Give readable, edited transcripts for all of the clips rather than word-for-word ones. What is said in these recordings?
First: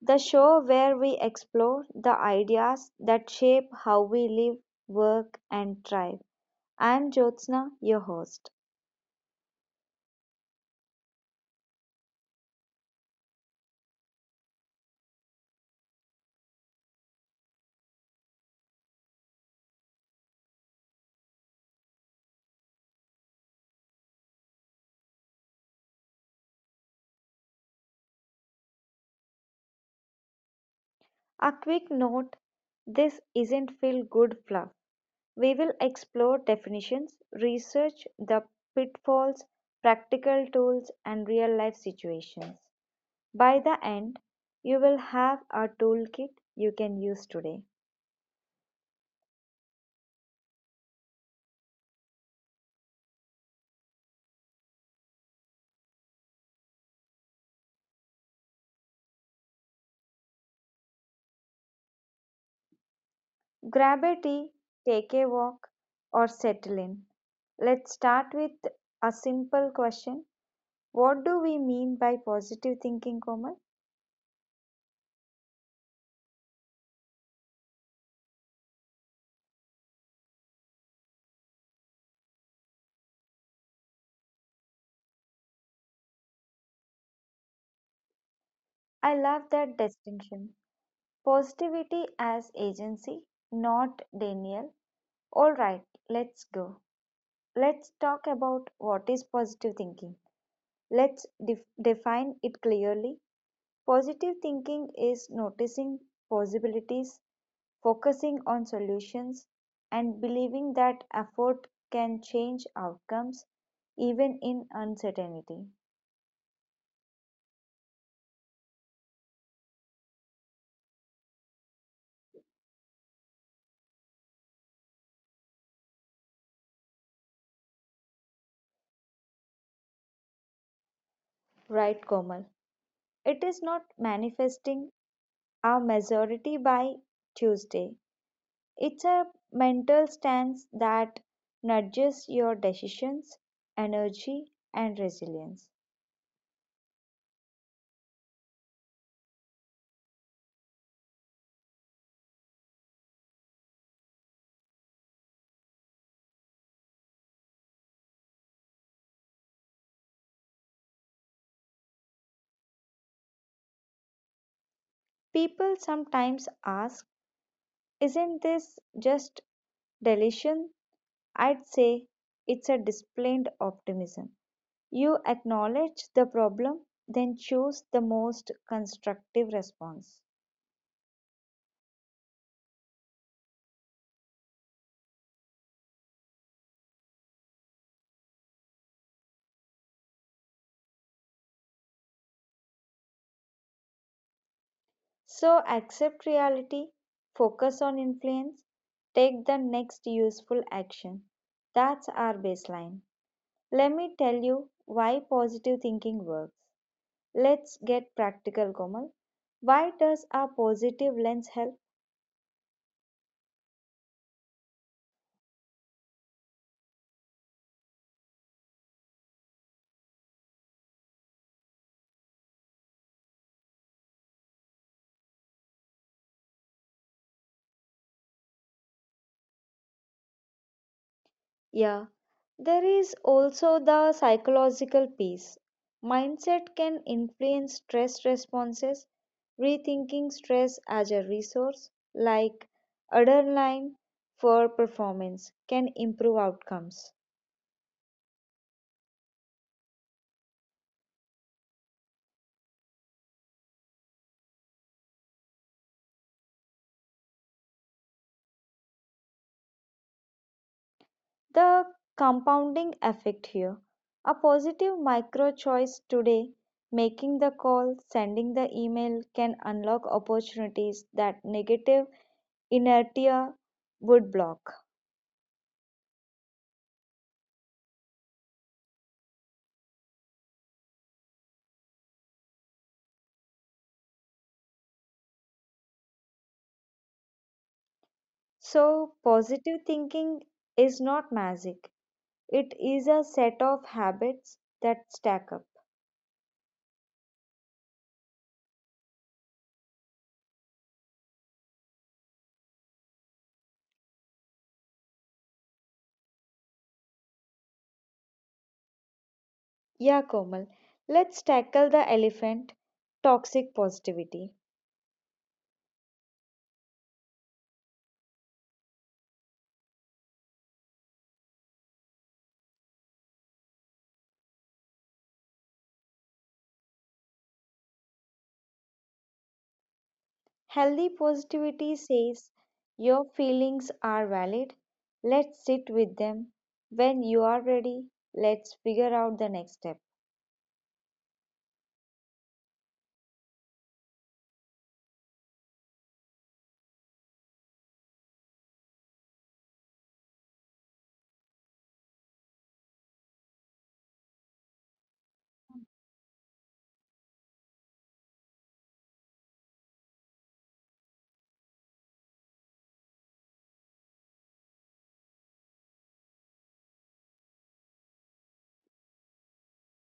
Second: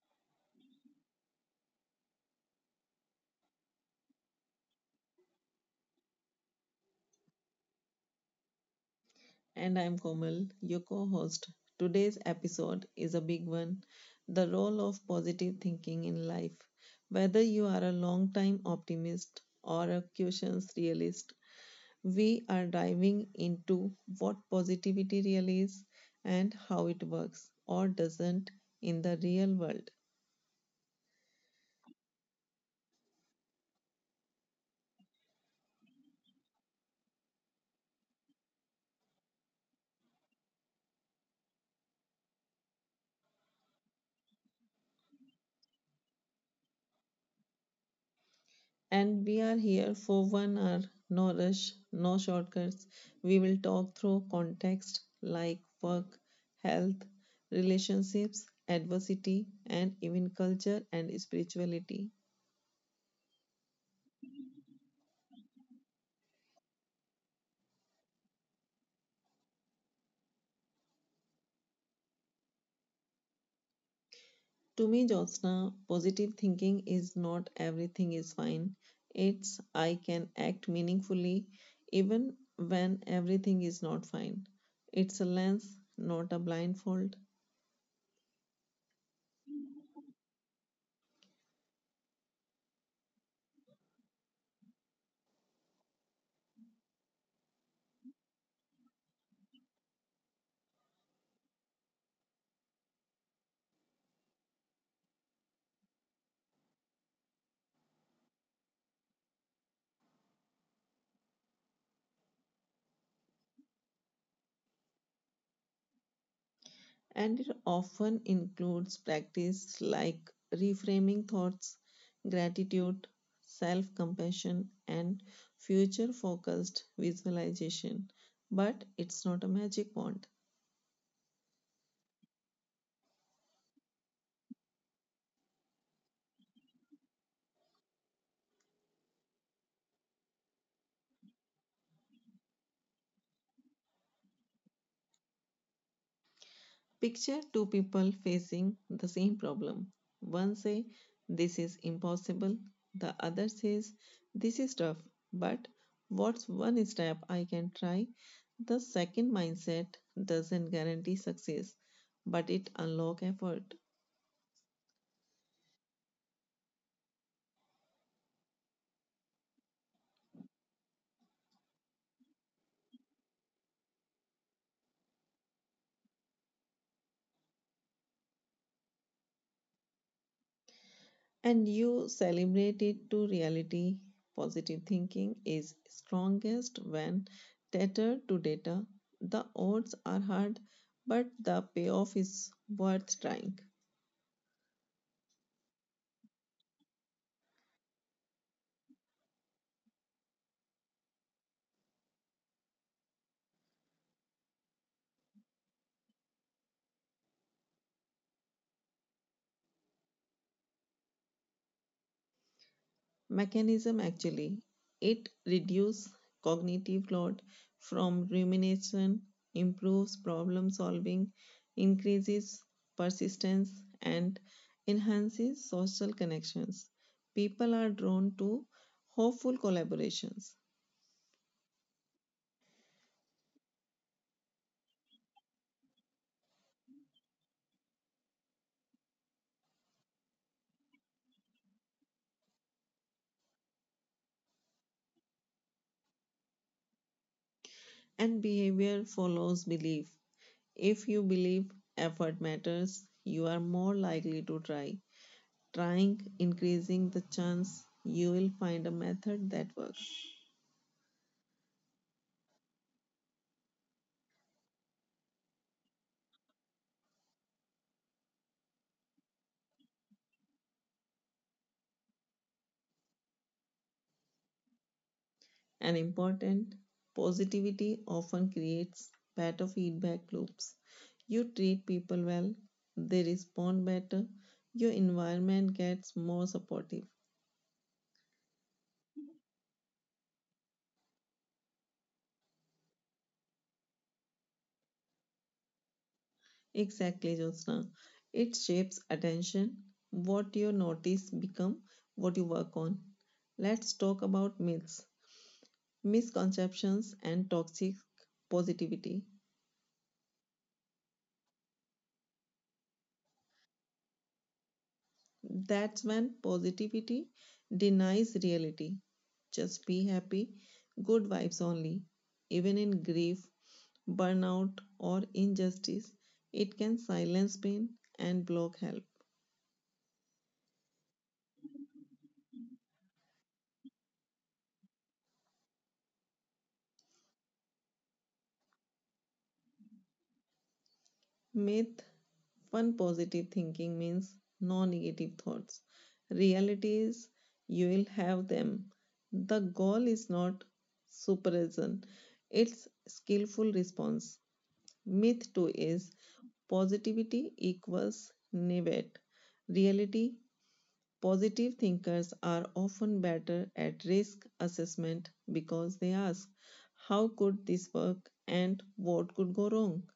the show where we explore the ideas that shape how we live, work, and thrive. I'm Jyotsna, your host. And I'm Komal, your co host. Today's episode is a big one, the role of positive thinking in life. Whether you are a long time optimist or a cautious realist, we are diving into what positivity really is and how it works or doesn't in the real world. A quick note, this isn't feel good fluff. We will explore definitions, research the pitfalls, practical tools, and real life situations. By the end, you will have a toolkit you can use today. And we are here for 1 hour, no rush, no shortcuts. We will talk through context like work, health, relationships, adversity, and even culture and spirituality. Grab a tea, take a walk, or settle in. Let's start with a simple question. What do we mean by positive thinking, Komal? To me, Jyotsna, positive thinking is not everything is fine. It's I can act meaningfully even when everything is not fine. It's a lens, not a blindfold. I love that distinction. Positivity as agency, not denial. All right, let's go. Let's talk about what is positive thinking. Let's define it clearly. Positive thinking is noticing possibilities, focusing on solutions and believing that effort can change outcomes even in uncertainty. And it often includes practice like reframing thoughts, gratitude, self compassion, and future focused visualization. But it's not a magic wand. Right, Komal. It is not manifesting a majority by Tuesday. It's a mental stance that nudges your decisions, energy, and resilience. Picture two people facing the same problem. One says this is impossible, the other says this is tough, but what's one step I can try? The second mindset doesn't guarantee success, but it unlocks effort People sometimes ask, isn't this just deletion? I'd say it's a disciplined optimism. You acknowledge the problem, then choose the most constructive response. and you celebrate it to reality. Positive thinking is strongest when tethered to data. The odds are hard, but the payoff is worth trying. So accept reality, focus on influence, take the next useful action. That's our baseline. Let me tell you why positive thinking works. Let's get practical, Komal. Why does our positive lens help? Mechanism actually, it reduces cognitive load from rumination, improves problem solving, increases persistence, and enhances social connections. People are drawn to hopeful collaborations Yeah, there is also the psychological piece. Mindset can influence stress responses, rethinking stress as a resource, like adrenaline for performance, can improve outcomes. and behavior follows belief. If you believe effort matters, you are more likely to try, trying increasing the chance you will find a method that works. The compounding effect here, a positive micro choice today, making the call, sending the email, can unlock opportunities that negative inertia would block. And important, positivity often creates better feedback loops. You treat people well, they respond better, your environment gets more supportive. So, positive thinking is not magic, it is a set of habits that stack up. Exactly, Jyotsna. It shapes attention. What you notice become what you work on. Let's talk about myths, misconceptions, and toxic positivity. Yeah, Komal, let's tackle the elephant, toxic positivity. That's when positivity denies reality. Just be happy, good vibes only. Even in grief, burnout, or injustice, it can silence pain and block help. Healthy positivity says your feelings are valid, let's sit with them. When you are ready, let's figure out the next step. Myth one, positive thinking means no negative thoughts. Reality is you will have them. The goal is not suppression, it's skillful response. Myth 2 is positivity equals naivete. Reality, positive thinkers are often better at risk assessment because they ask, how could this work and what could go wrong?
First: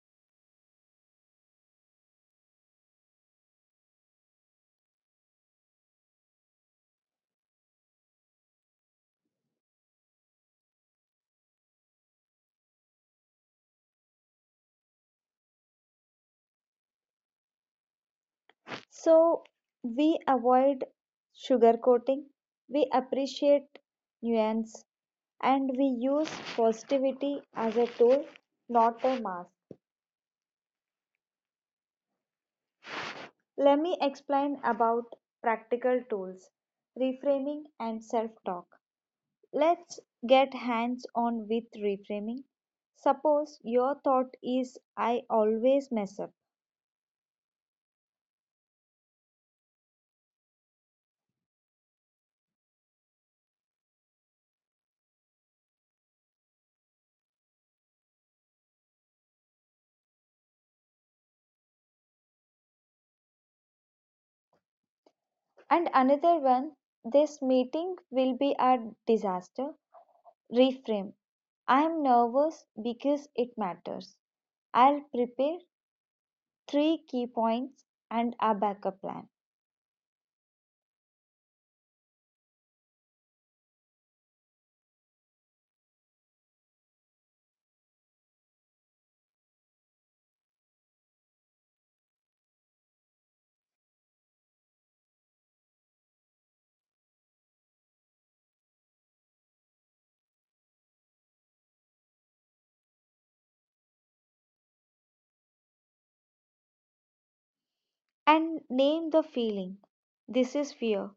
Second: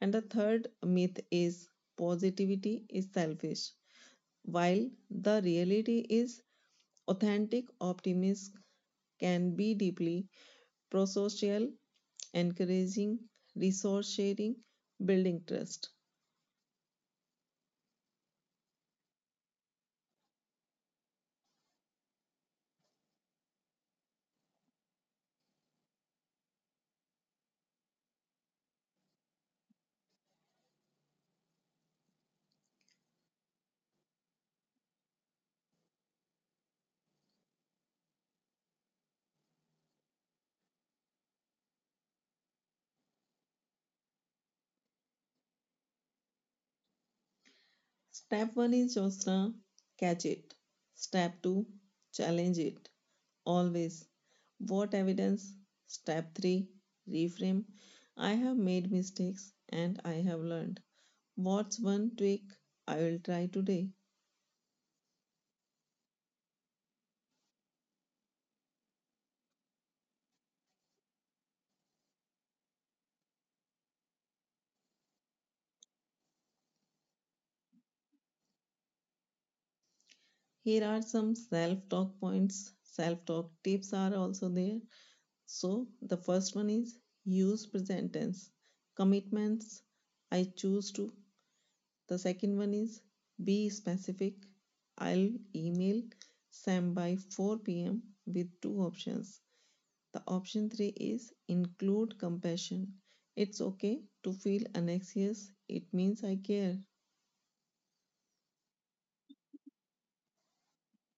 And the third myth is positivity is selfish. While the reality is authentic optimism can be deeply prosocial, encouraging resource sharing, building trust. So we avoid sugarcoating, we appreciate nuance, and we use positivity as a tool, not a mask. Let me explain about practical tools, reframing, and self talk. Let's get hands on with reframing. Suppose your thought is, I always mess up, Step 1 is Josna, catch it. Step 2, challenge it. Always. What evidence? Step 3, reframe. I have made mistakes and I have learned. What's one tweak I will try today? and another one, this meeting will be a disaster. Reframe: I'm nervous because it matters. I'll prepare three key points and a backup plan. Here are some self talk points. Self talk tips are also there. So, the first one is use present tense, commitments, I choose to. The second one is be specific, I'll email Sam by 4 p.m. with two options. The option three is include compassion. It's okay to feel anxious, it means I care. And name the feeling. This is fear.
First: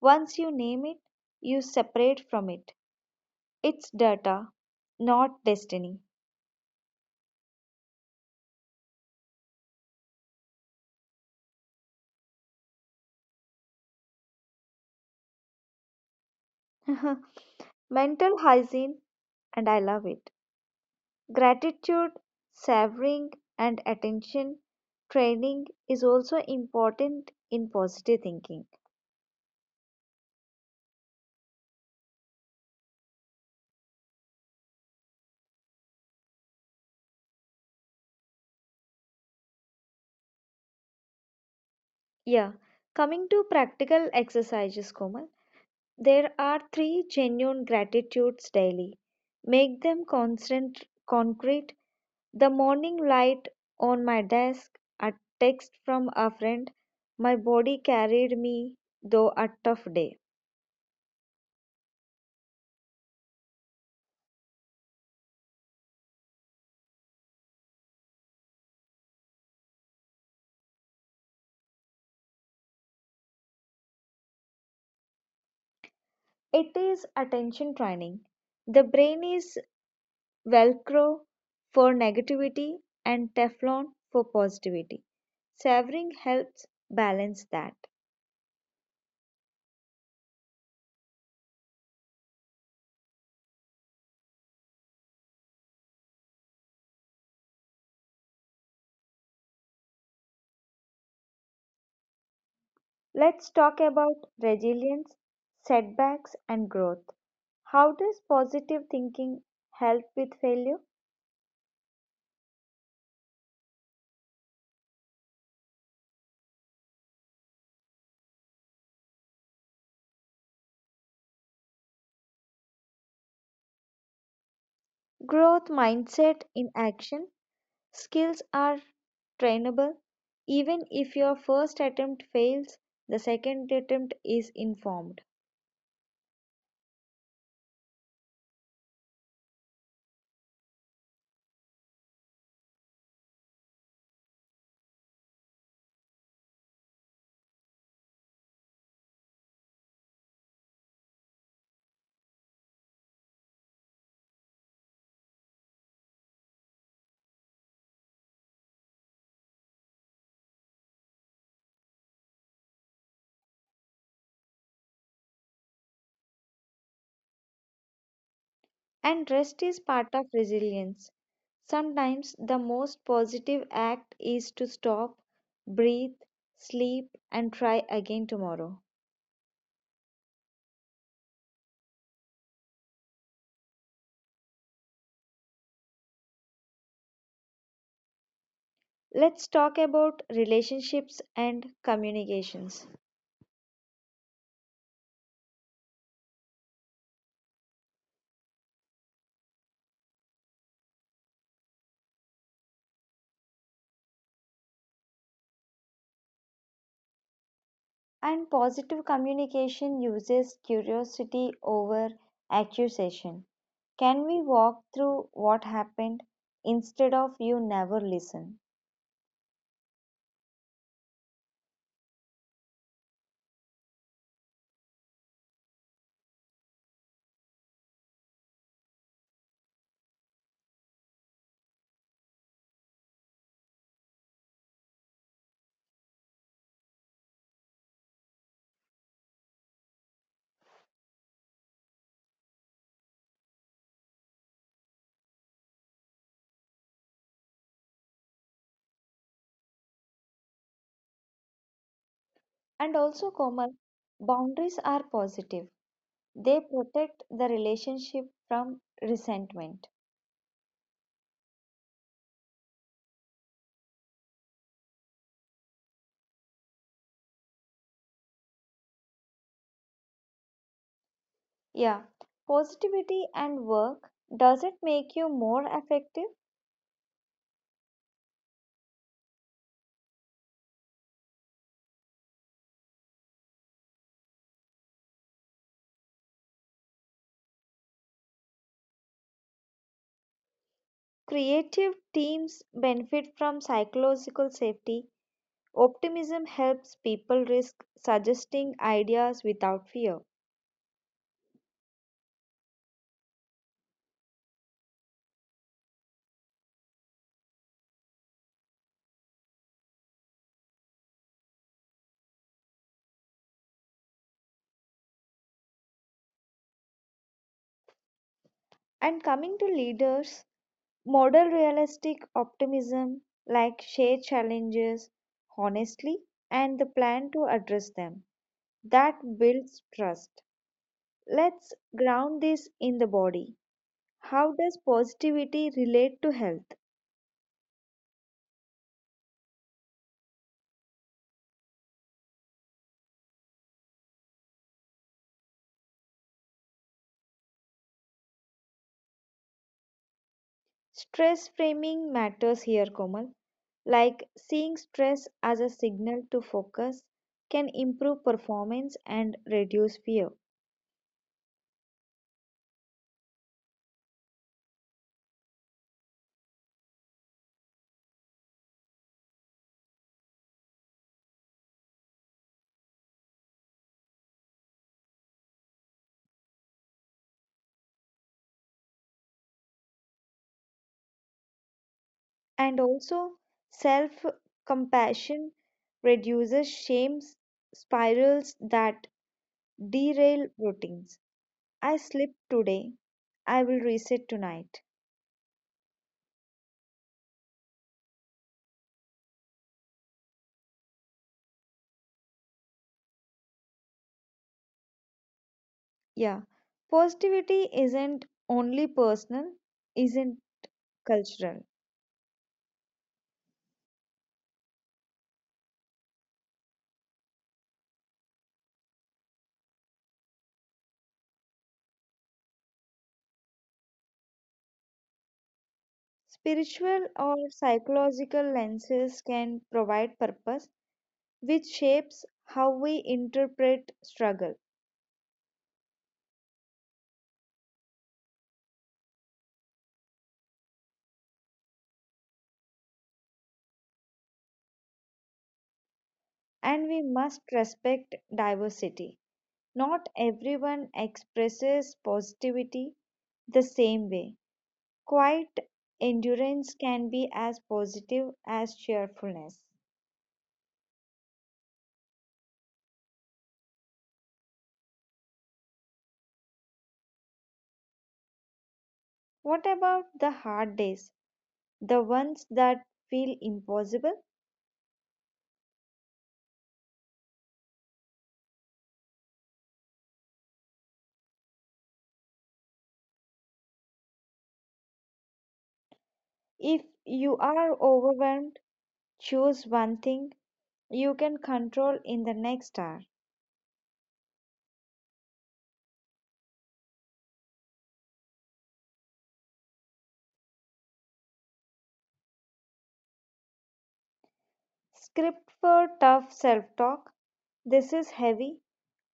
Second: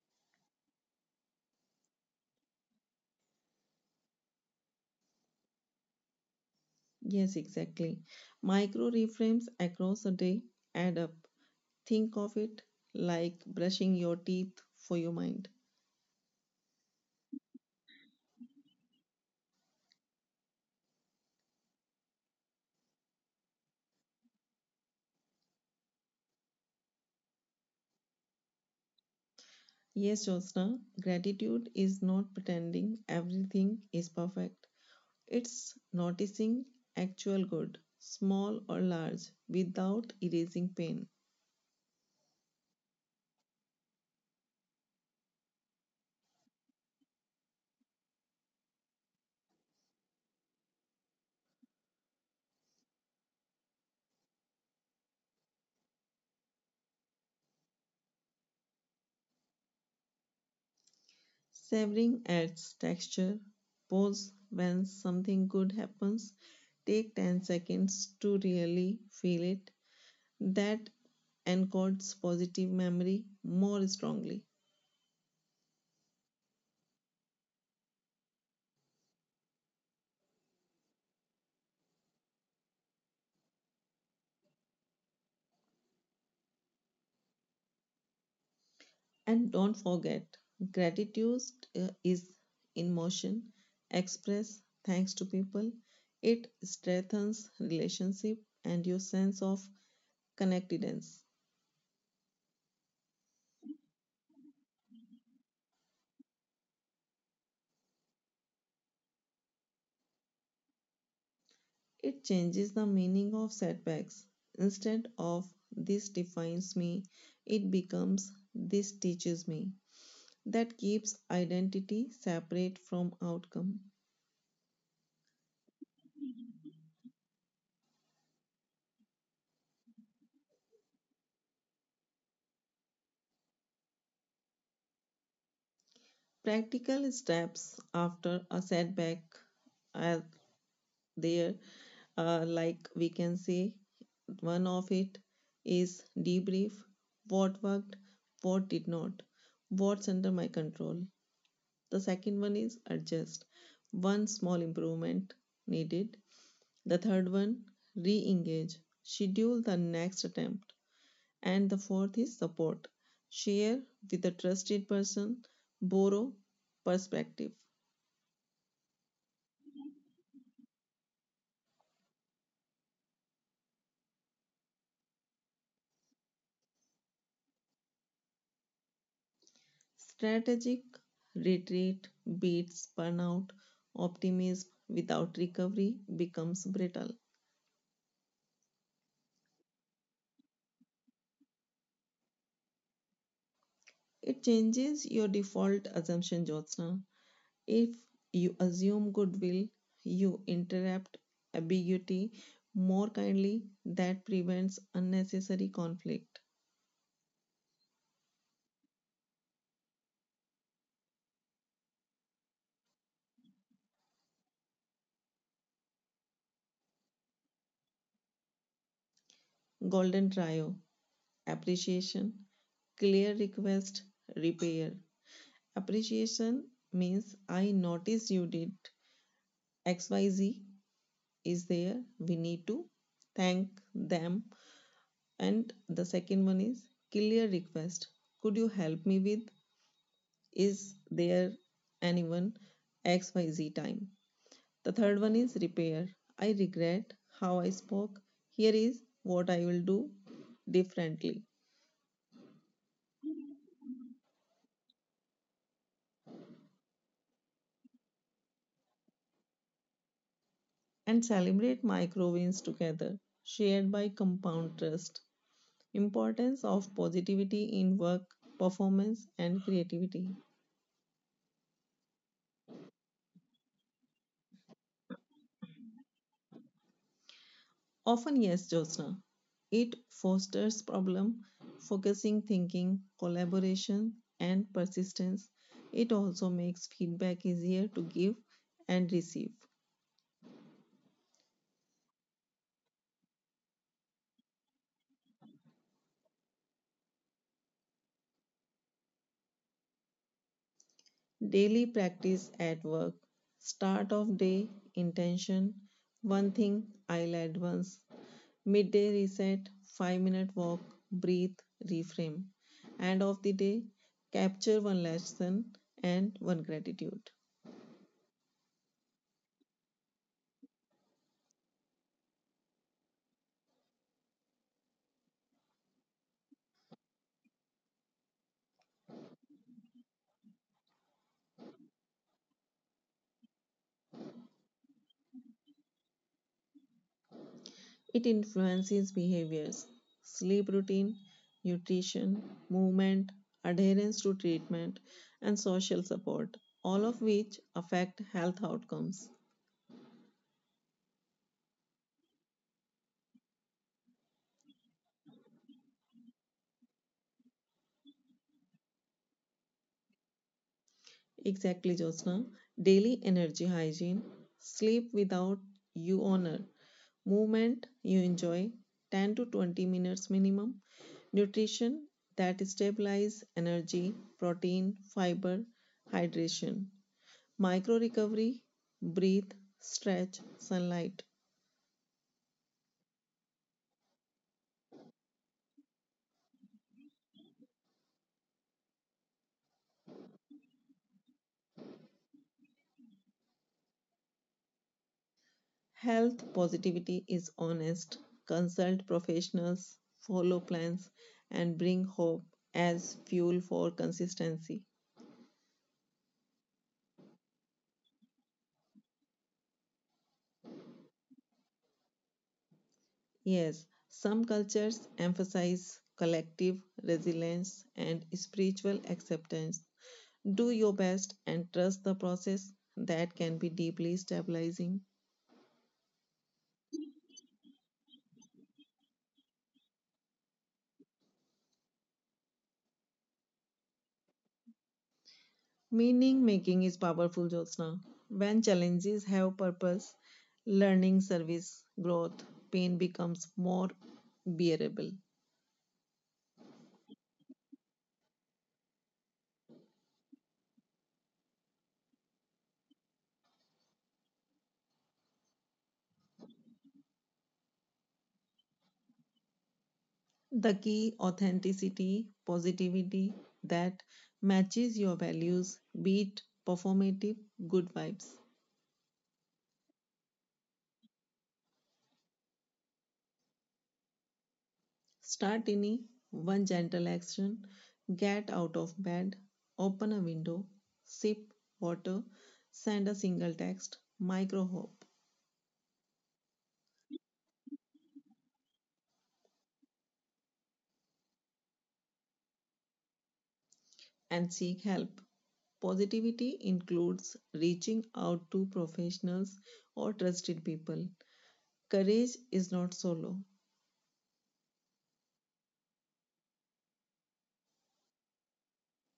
Once you name it, you separate from it. It's data, not destiny. Yes, exactly. Micro reframes across a day add up. Think of it like brushing your teeth for your mind. Mental hygiene, and I love it. Gratitude, savoring, and attention training is also important in positive thinking. Yes, Jyotsna, gratitude is not pretending everything is perfect. It's noticing actual good, small or large, without erasing pain. Yeah, coming to practical exercises, Komal, there are three genuine gratitudes daily. Make them constant, concrete. The morning light on my desk, a text from a friend, my body carried me though a tough day. Savoring adds texture. Pause when something good happens. Take 10 seconds to really feel it. That encodes positive memory more strongly. It is attention training. The brain is Velcro for negativity and Teflon for positivity. Savoring helps balance that. And don't forget, gratitude is in motion. Express thanks to people. It strengthens relationship and your sense of connectedness. Let's talk about resilience, setbacks, and growth. How does positive thinking help with failure? It changes the meaning of setbacks. Instead of this defines me, it becomes this teaches me. That keeps identity separate from outcome. Growth mindset in action. Skills are trainable. Even if your first attempt fails, the second attempt is informed. Practical steps after a setback as there, like we can say, one of it is debrief, what worked, what did not, what's under my control. The second one is adjust, one small improvement needed. The third one, re-engage, schedule the next attempt. And the fourth is support, share with a trusted person, borrow perspective. And rest is part of resilience. Sometimes the most positive act is to stop, breathe, sleep, and try again tomorrow. Strategic retreat beats burnout. Optimism without recovery becomes brittle. Let's talk about relationships and communications. It changes your default assumption, Jyotsna. If you assume goodwill, you interrupt ambiguity more kindly. That prevents unnecessary conflict. And positive communication uses curiosity over accusation. Can we walk through what happened instead of you never listen? Golden trio, appreciation, clear request, repair. Appreciation means I noticed you did XYZ, is there we need to thank them. And the second one is clear request, could you help me with, is there anyone, xyz time. The third one is repair, I regret how I spoke, here is what I will do differently. And also, Komal, boundaries are positive, they protect the relationship from resentment. And celebrate micro wins together, shared by compound trust, importance of positivity in work performance and creativity. Yeah, positivity and work, does it make you more effective? Often, yes, Jyotsna. It fosters problem focusing thinking, collaboration, and persistence. It also makes feedback easier to give and receive. Creative teams benefit from psychological safety. Optimism helps people risk suggesting ideas without fear. Daily practice at work. Start of day intention. One thing I'll advance. Midday reset. 5 minute walk. Breathe. Reframe. End of the day. Capture one lesson and one gratitude. And coming to leaders, model realistic optimism, like share challenges honestly and the plan to address them. That builds trust. Let's ground this in the body. How does positivity relate to health? It influences behaviors, sleep routine, nutrition, movement, adherence to treatment, and social support, all of which affect health outcomes. Stress framing matters here, Komal. Like seeing stress as a signal to focus can improve performance and reduce fear. Exactly, Jyotsna. Daily energy hygiene, sleep without you honor, movement you enjoy, 10 to 20 minutes minimum, nutrition that stabilize energy, protein, fiber, hydration. Micro recovery, breathe, stretch, sunlight. And also, self compassion reduces shame spirals that derail routines. I slipped today, I will reset tonight. Health positivity is honest. Consult professionals, follow plans, and bring hope as fuel for consistency. Yeah, positivity isn't only personal, isn't cultural. Yes, some cultures emphasize collective resilience and spiritual acceptance. Do your best and trust the process, that can be deeply stabilizing. Spiritual or psychological lenses can provide purpose, which shapes how we interpret struggle. Meaning making is powerful, Jyotsna. When challenges have purpose, learning, service, growth, pain becomes more bearable. And we must respect diversity. Not everyone expresses positivity the same way. Quiet endurance can be as positive as cheerfulness. The key, authenticity, positivity that matches your values, be it performative, good vibes. What about the hard days, the ones that feel impossible? Start any one gentle action, get out of bed, open a window, sip water, send a single text, micro hope. If you are overwhelmed, choose one thing you can control in the next hour. And seek help. Positivity includes reaching out to professionals or trusted people. Courage is not solo. Script for tough self talk. This is heavy.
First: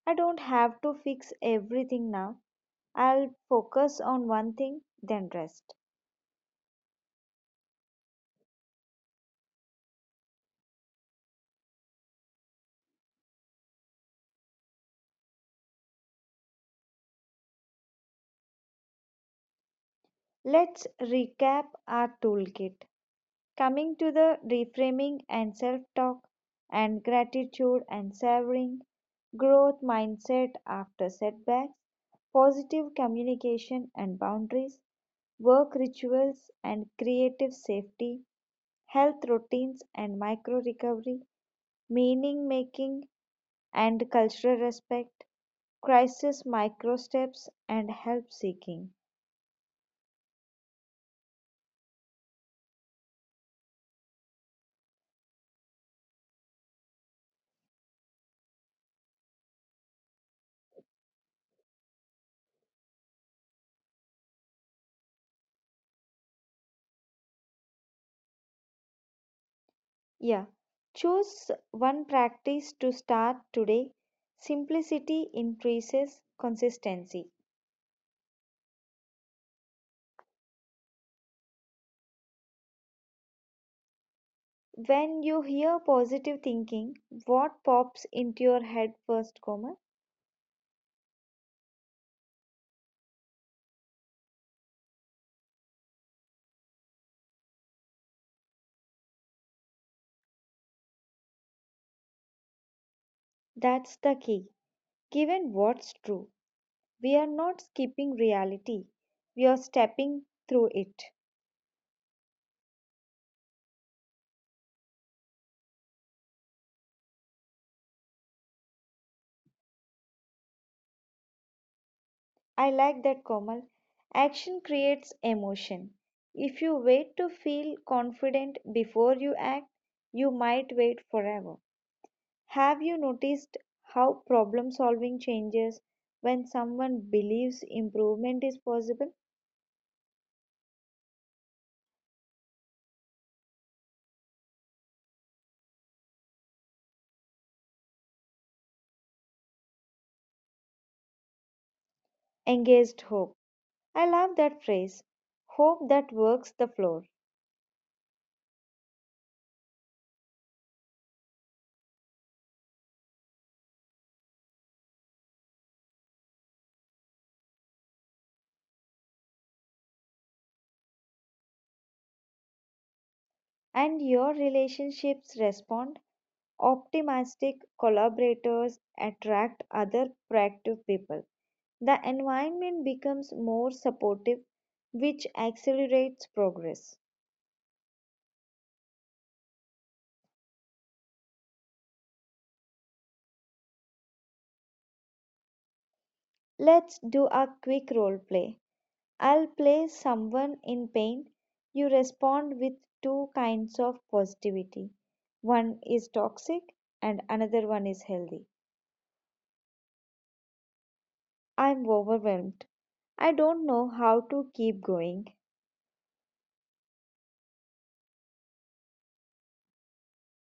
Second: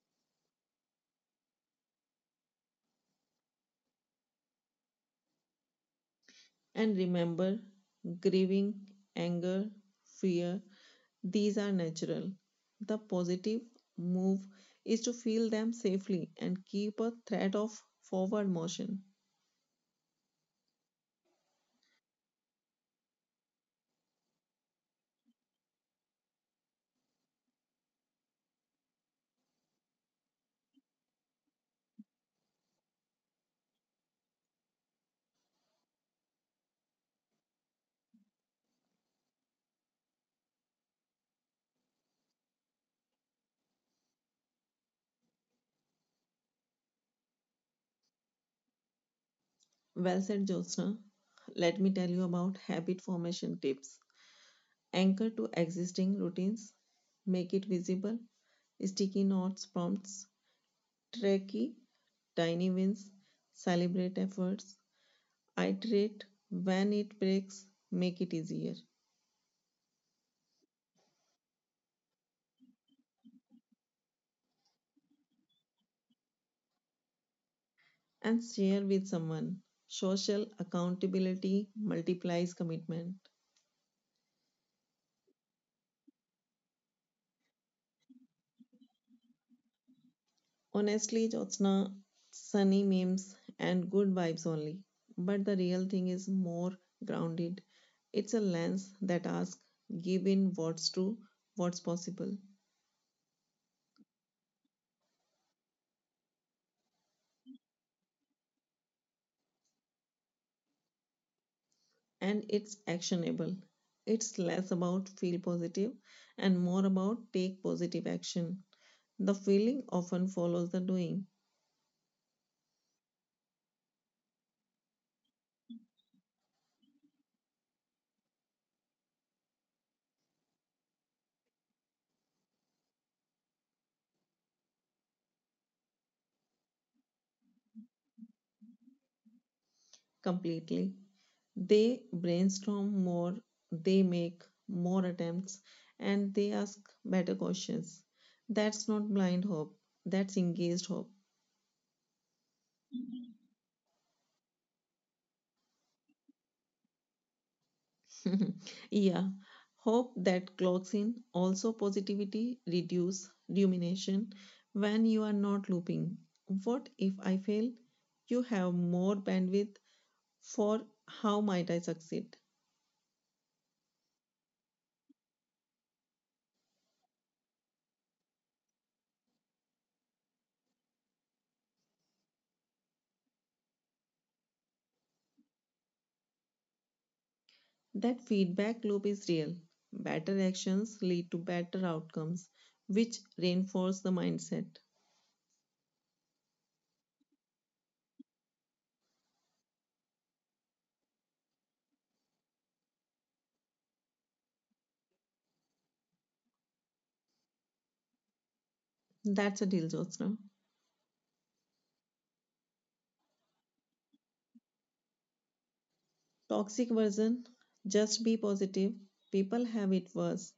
I don't have to fix everything now. I'll focus on one thing, then rest. And remember, grieving, anger, fear, these are natural. The positive move is to feel them safely and keep a thread of forward motion. Let's recap our toolkit. Coming to the reframing and self talk, and gratitude and savoring, growth mindset after setbacks, positive communication and boundaries, work rituals and creative safety, health routines and micro-recovery, meaning-making and cultural respect, crisis micro-steps and help-seeking. Well said, Jyotsna. Let me tell you about habit formation tips. Anchor to existing routines, make it visible, sticky notes prompts, tracky, tiny wins, celebrate efforts, iterate when it breaks, make it easier, Yeah, choose one practice to start today. Simplicity increases consistency. and share with someone. Social accountability multiplies commitment. When you hear positive thinking, what pops into your head first, Koma? Honestly, Jyotsna, sunny memes and good vibes only. But the real thing is more grounded. It's a lens that asks, give in what's true, what's possible, That's the key. Given what's true, we are not skipping reality, we are stepping through it. and it's actionable. It's less about feel positive and more about take positive action. The feeling often follows the doing I like that, Komal. Action creates emotion. If you wait to feel confident before you act, you might wait forever. Have you noticed how problem solving changes when someone believes improvement is possible? completely. They brainstorm more, they make more attempts, and they ask better questions. That's not blind hope, that's engaged hope. Engaged hope. I love that phrase. Hope that works the floor. Yeah, hope that clocks in. Also, positivity reduce rumination when you are not looping. What if I fail? You have more bandwidth for how might I succeed. And your relationships respond. Optimistic collaborators attract other proactive people. The environment becomes more supportive, which accelerates progress. That feedback loop is real. Better actions lead to better outcomes, which reinforce the mindset. Let's do a quick role play. I'll play someone in pain. You respond with two kinds of positivity. One is toxic and another one is healthy. That's a deal, Jyotsna. I'm overwhelmed. I don't know how to keep going. Toxic version, just be positive. People have it worse.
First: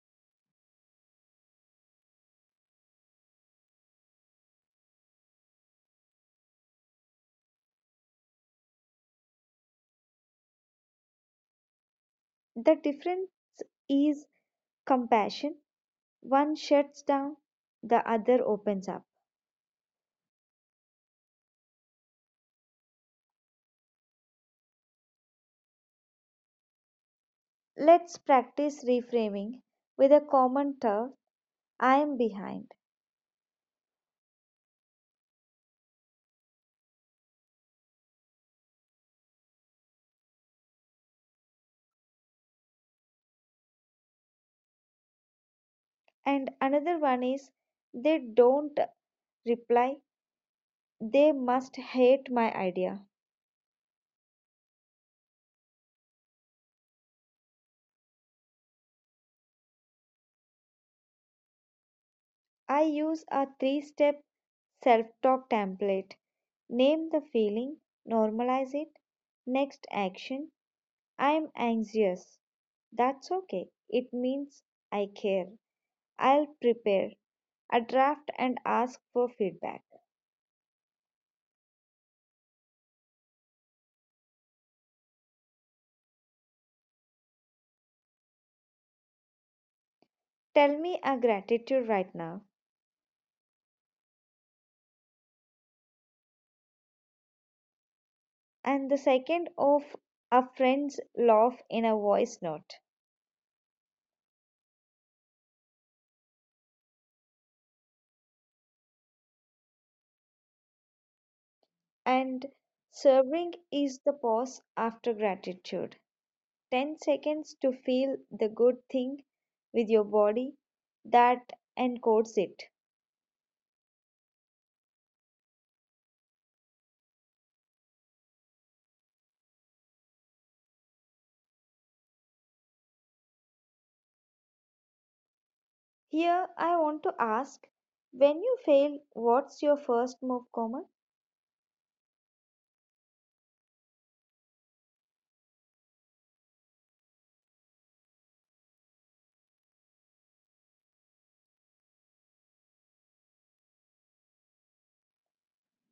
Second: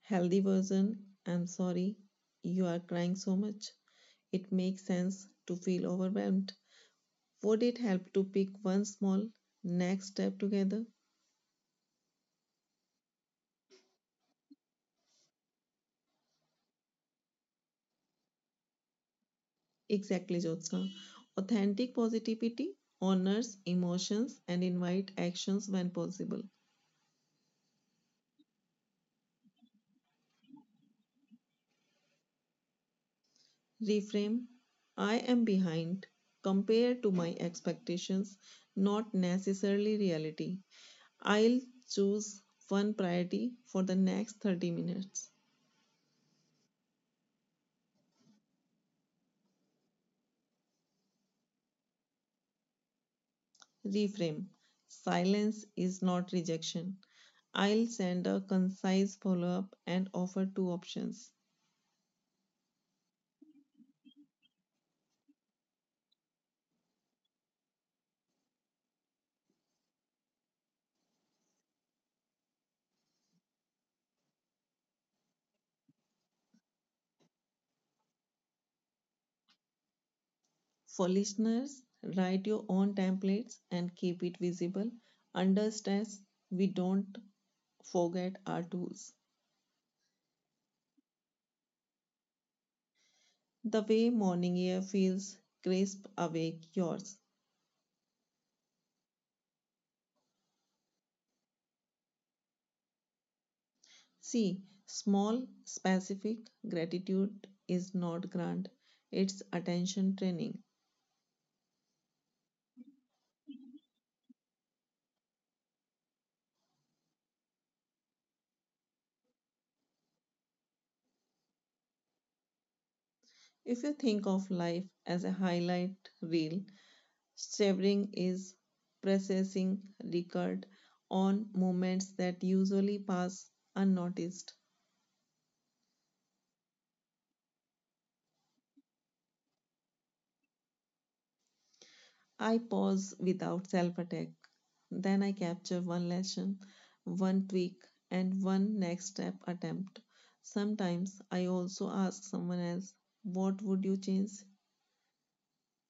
Healthy version, I'm sorry, you are crying so much. It makes sense to feel overwhelmed. Would it help to pick one small next step together? The difference is compassion. One shuts down, the other opens up. Exactly, Jyotsna. Authentic positivity honors emotions and invite actions when possible. Let's practice reframing with a common term, I'm behind. Reframe, I am behind compared to my expectations, not necessarily reality. I'll choose one priority for the next 30 minutes. And another one is, they don't reply, they must hate my idea. Reframe, silence is not rejection. I'll send a concise follow up and offer two options. I use a three step self talk template: name the feeling, normalize it. Next action: I'm anxious. That's okay, it means I care. I'll prepare a draft and ask for feedback. For listeners, write your own templates and keep it visible. Under stress, we don't forget our tools. Tell me a gratitude right now, The way morning air feels, crisp awake yours. and the second of a friend's laugh in a voice note. See, small, specific gratitude is not grant, it's attention training. And serving is the pause after gratitude, 10 seconds to feel the good thing with your body that encodes it. If you think of life as a highlight reel, savoring is processing record on moments that usually pass unnoticed. Here, I want to ask, when you fail, what's your first move, Komal? I pause without self attack. Then I capture one lesson, one tweak, and one next step attempt. Sometimes I also ask someone else, what would you change?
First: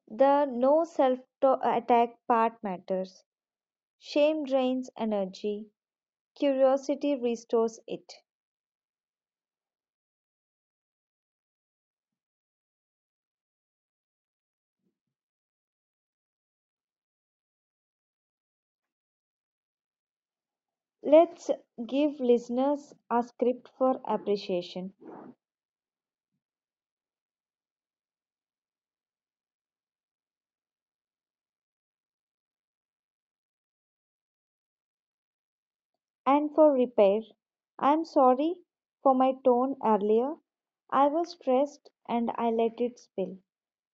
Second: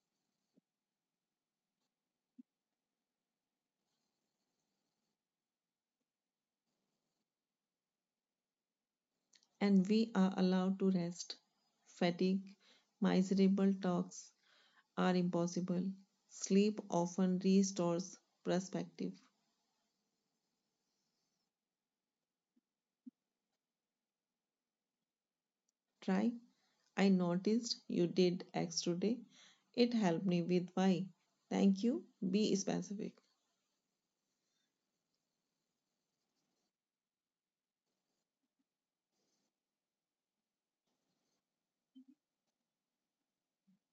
The no self attack part matters. Shame drains energy, curiosity restores it. And we are allowed to rest. Fatigue, miserable talks are impossible. Sleep often restores perspective. Let's give listeners a script for appreciation Try. I noticed you did X today. It helped me with Y. Thank you. Be specific. and for repair. I'm sorry for my tone earlier. I was stressed and I let it spill.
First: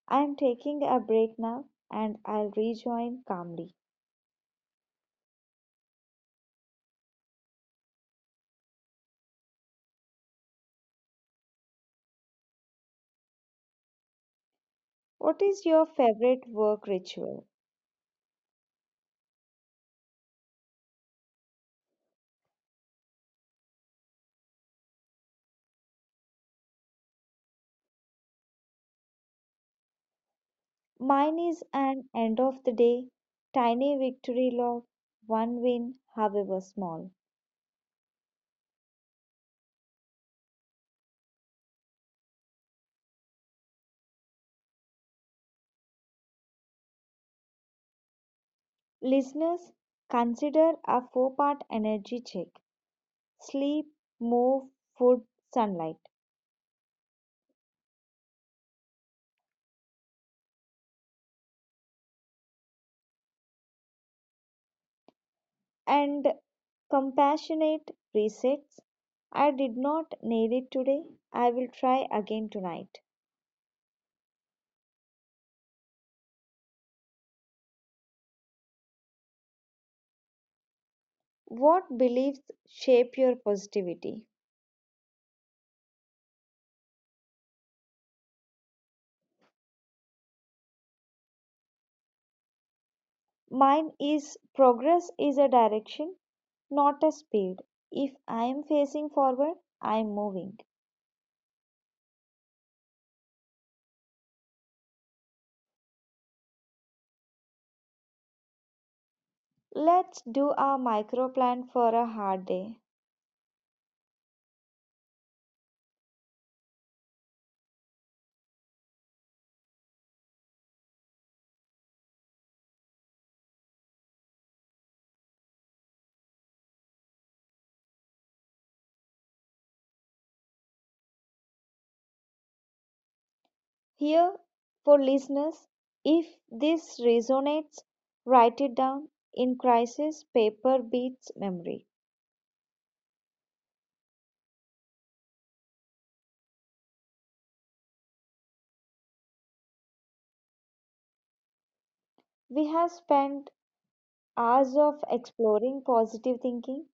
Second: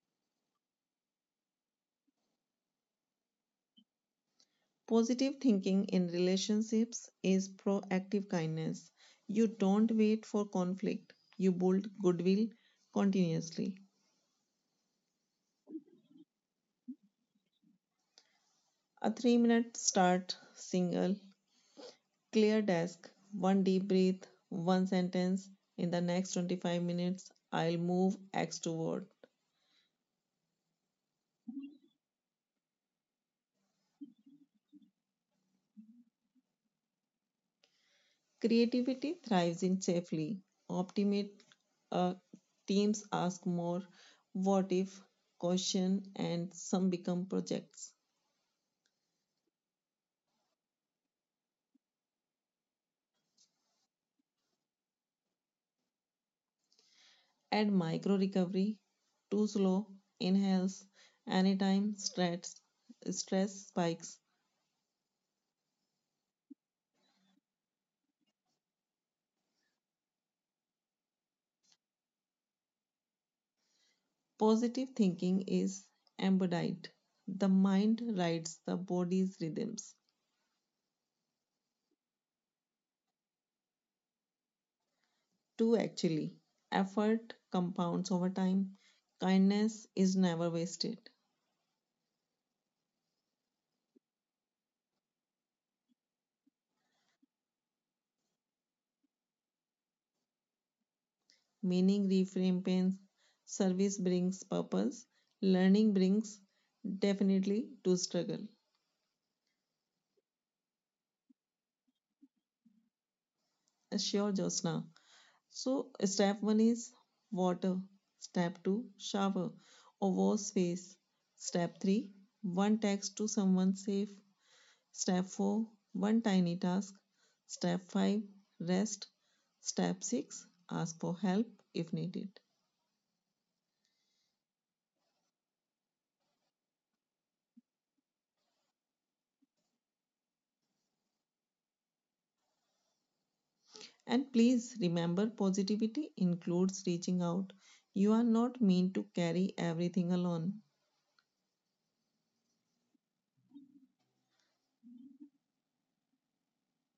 I'm taking a break now and I'll rejoin calmly. Positive thinking in relationships is proactive kindness. You don't wait for conflict, you build goodwill continuously. What is your favorite work ritual? A 3 minute start, single, clear desk, one deep breath, one sentence. In the next 25 minutes, I'll move X toward. Mine is an end of the day, tiny victory log, one win, however small. Creativity thrives in safely. Optimate uh, teams ask more what if, question, and some become projects. Listeners, consider a four-part energy check: sleep, move, food, sunlight, Add micro recovery, too slow inhales, anytime stress, stress spikes. and compassionate resets. I did not nail it today. I will try again tonight. Positive thinking is embodied. The mind rides the body's rhythms. What beliefs shape your positivity? Two actually, effort compounds over time. Kindness is never wasted. Mine is, progress is a direction, not a speed. If I am facing forward, I am moving. Meaning reframes, service brings purpose, learning brings definitely to struggle. Let's do a micro plan for a hard day. Sure, Josna. So, step one is water, step two, shower or wash face, step three, one text to someone safe, step four, one tiny task, step five, rest, step six, ask for help if needed. Here, for listeners, if this resonates, write it down. In crisis, paper beats memory. And please remember positivity includes reaching out. You are not meant to carry everything alone. We have spent hours of exploring positive thinking,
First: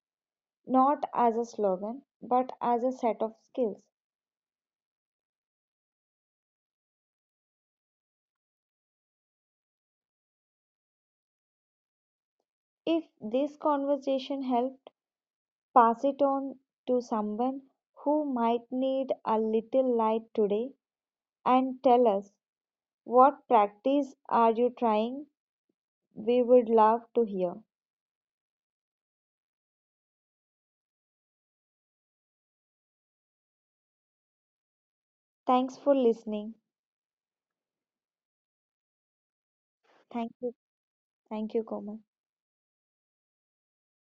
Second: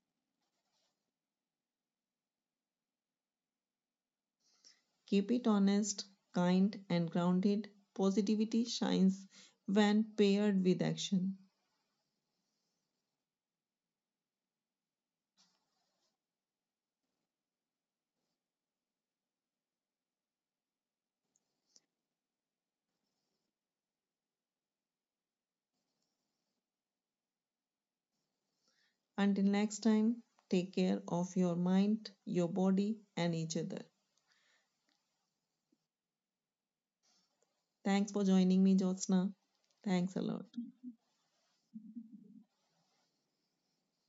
not as a slogan, but as a set of skills. Keep it honest, kind, and grounded. Positivity shines when paired with action. If this conversation helped, pass it on to someone who might need a little light today and tell us, what practice are you trying? We would love to hear. Until next time, take care of your mind, your body, and each other. Thanks for listening. Thanks for joining me, Jyotsna. Thanks a Thank lot. you. Thank you, Komal.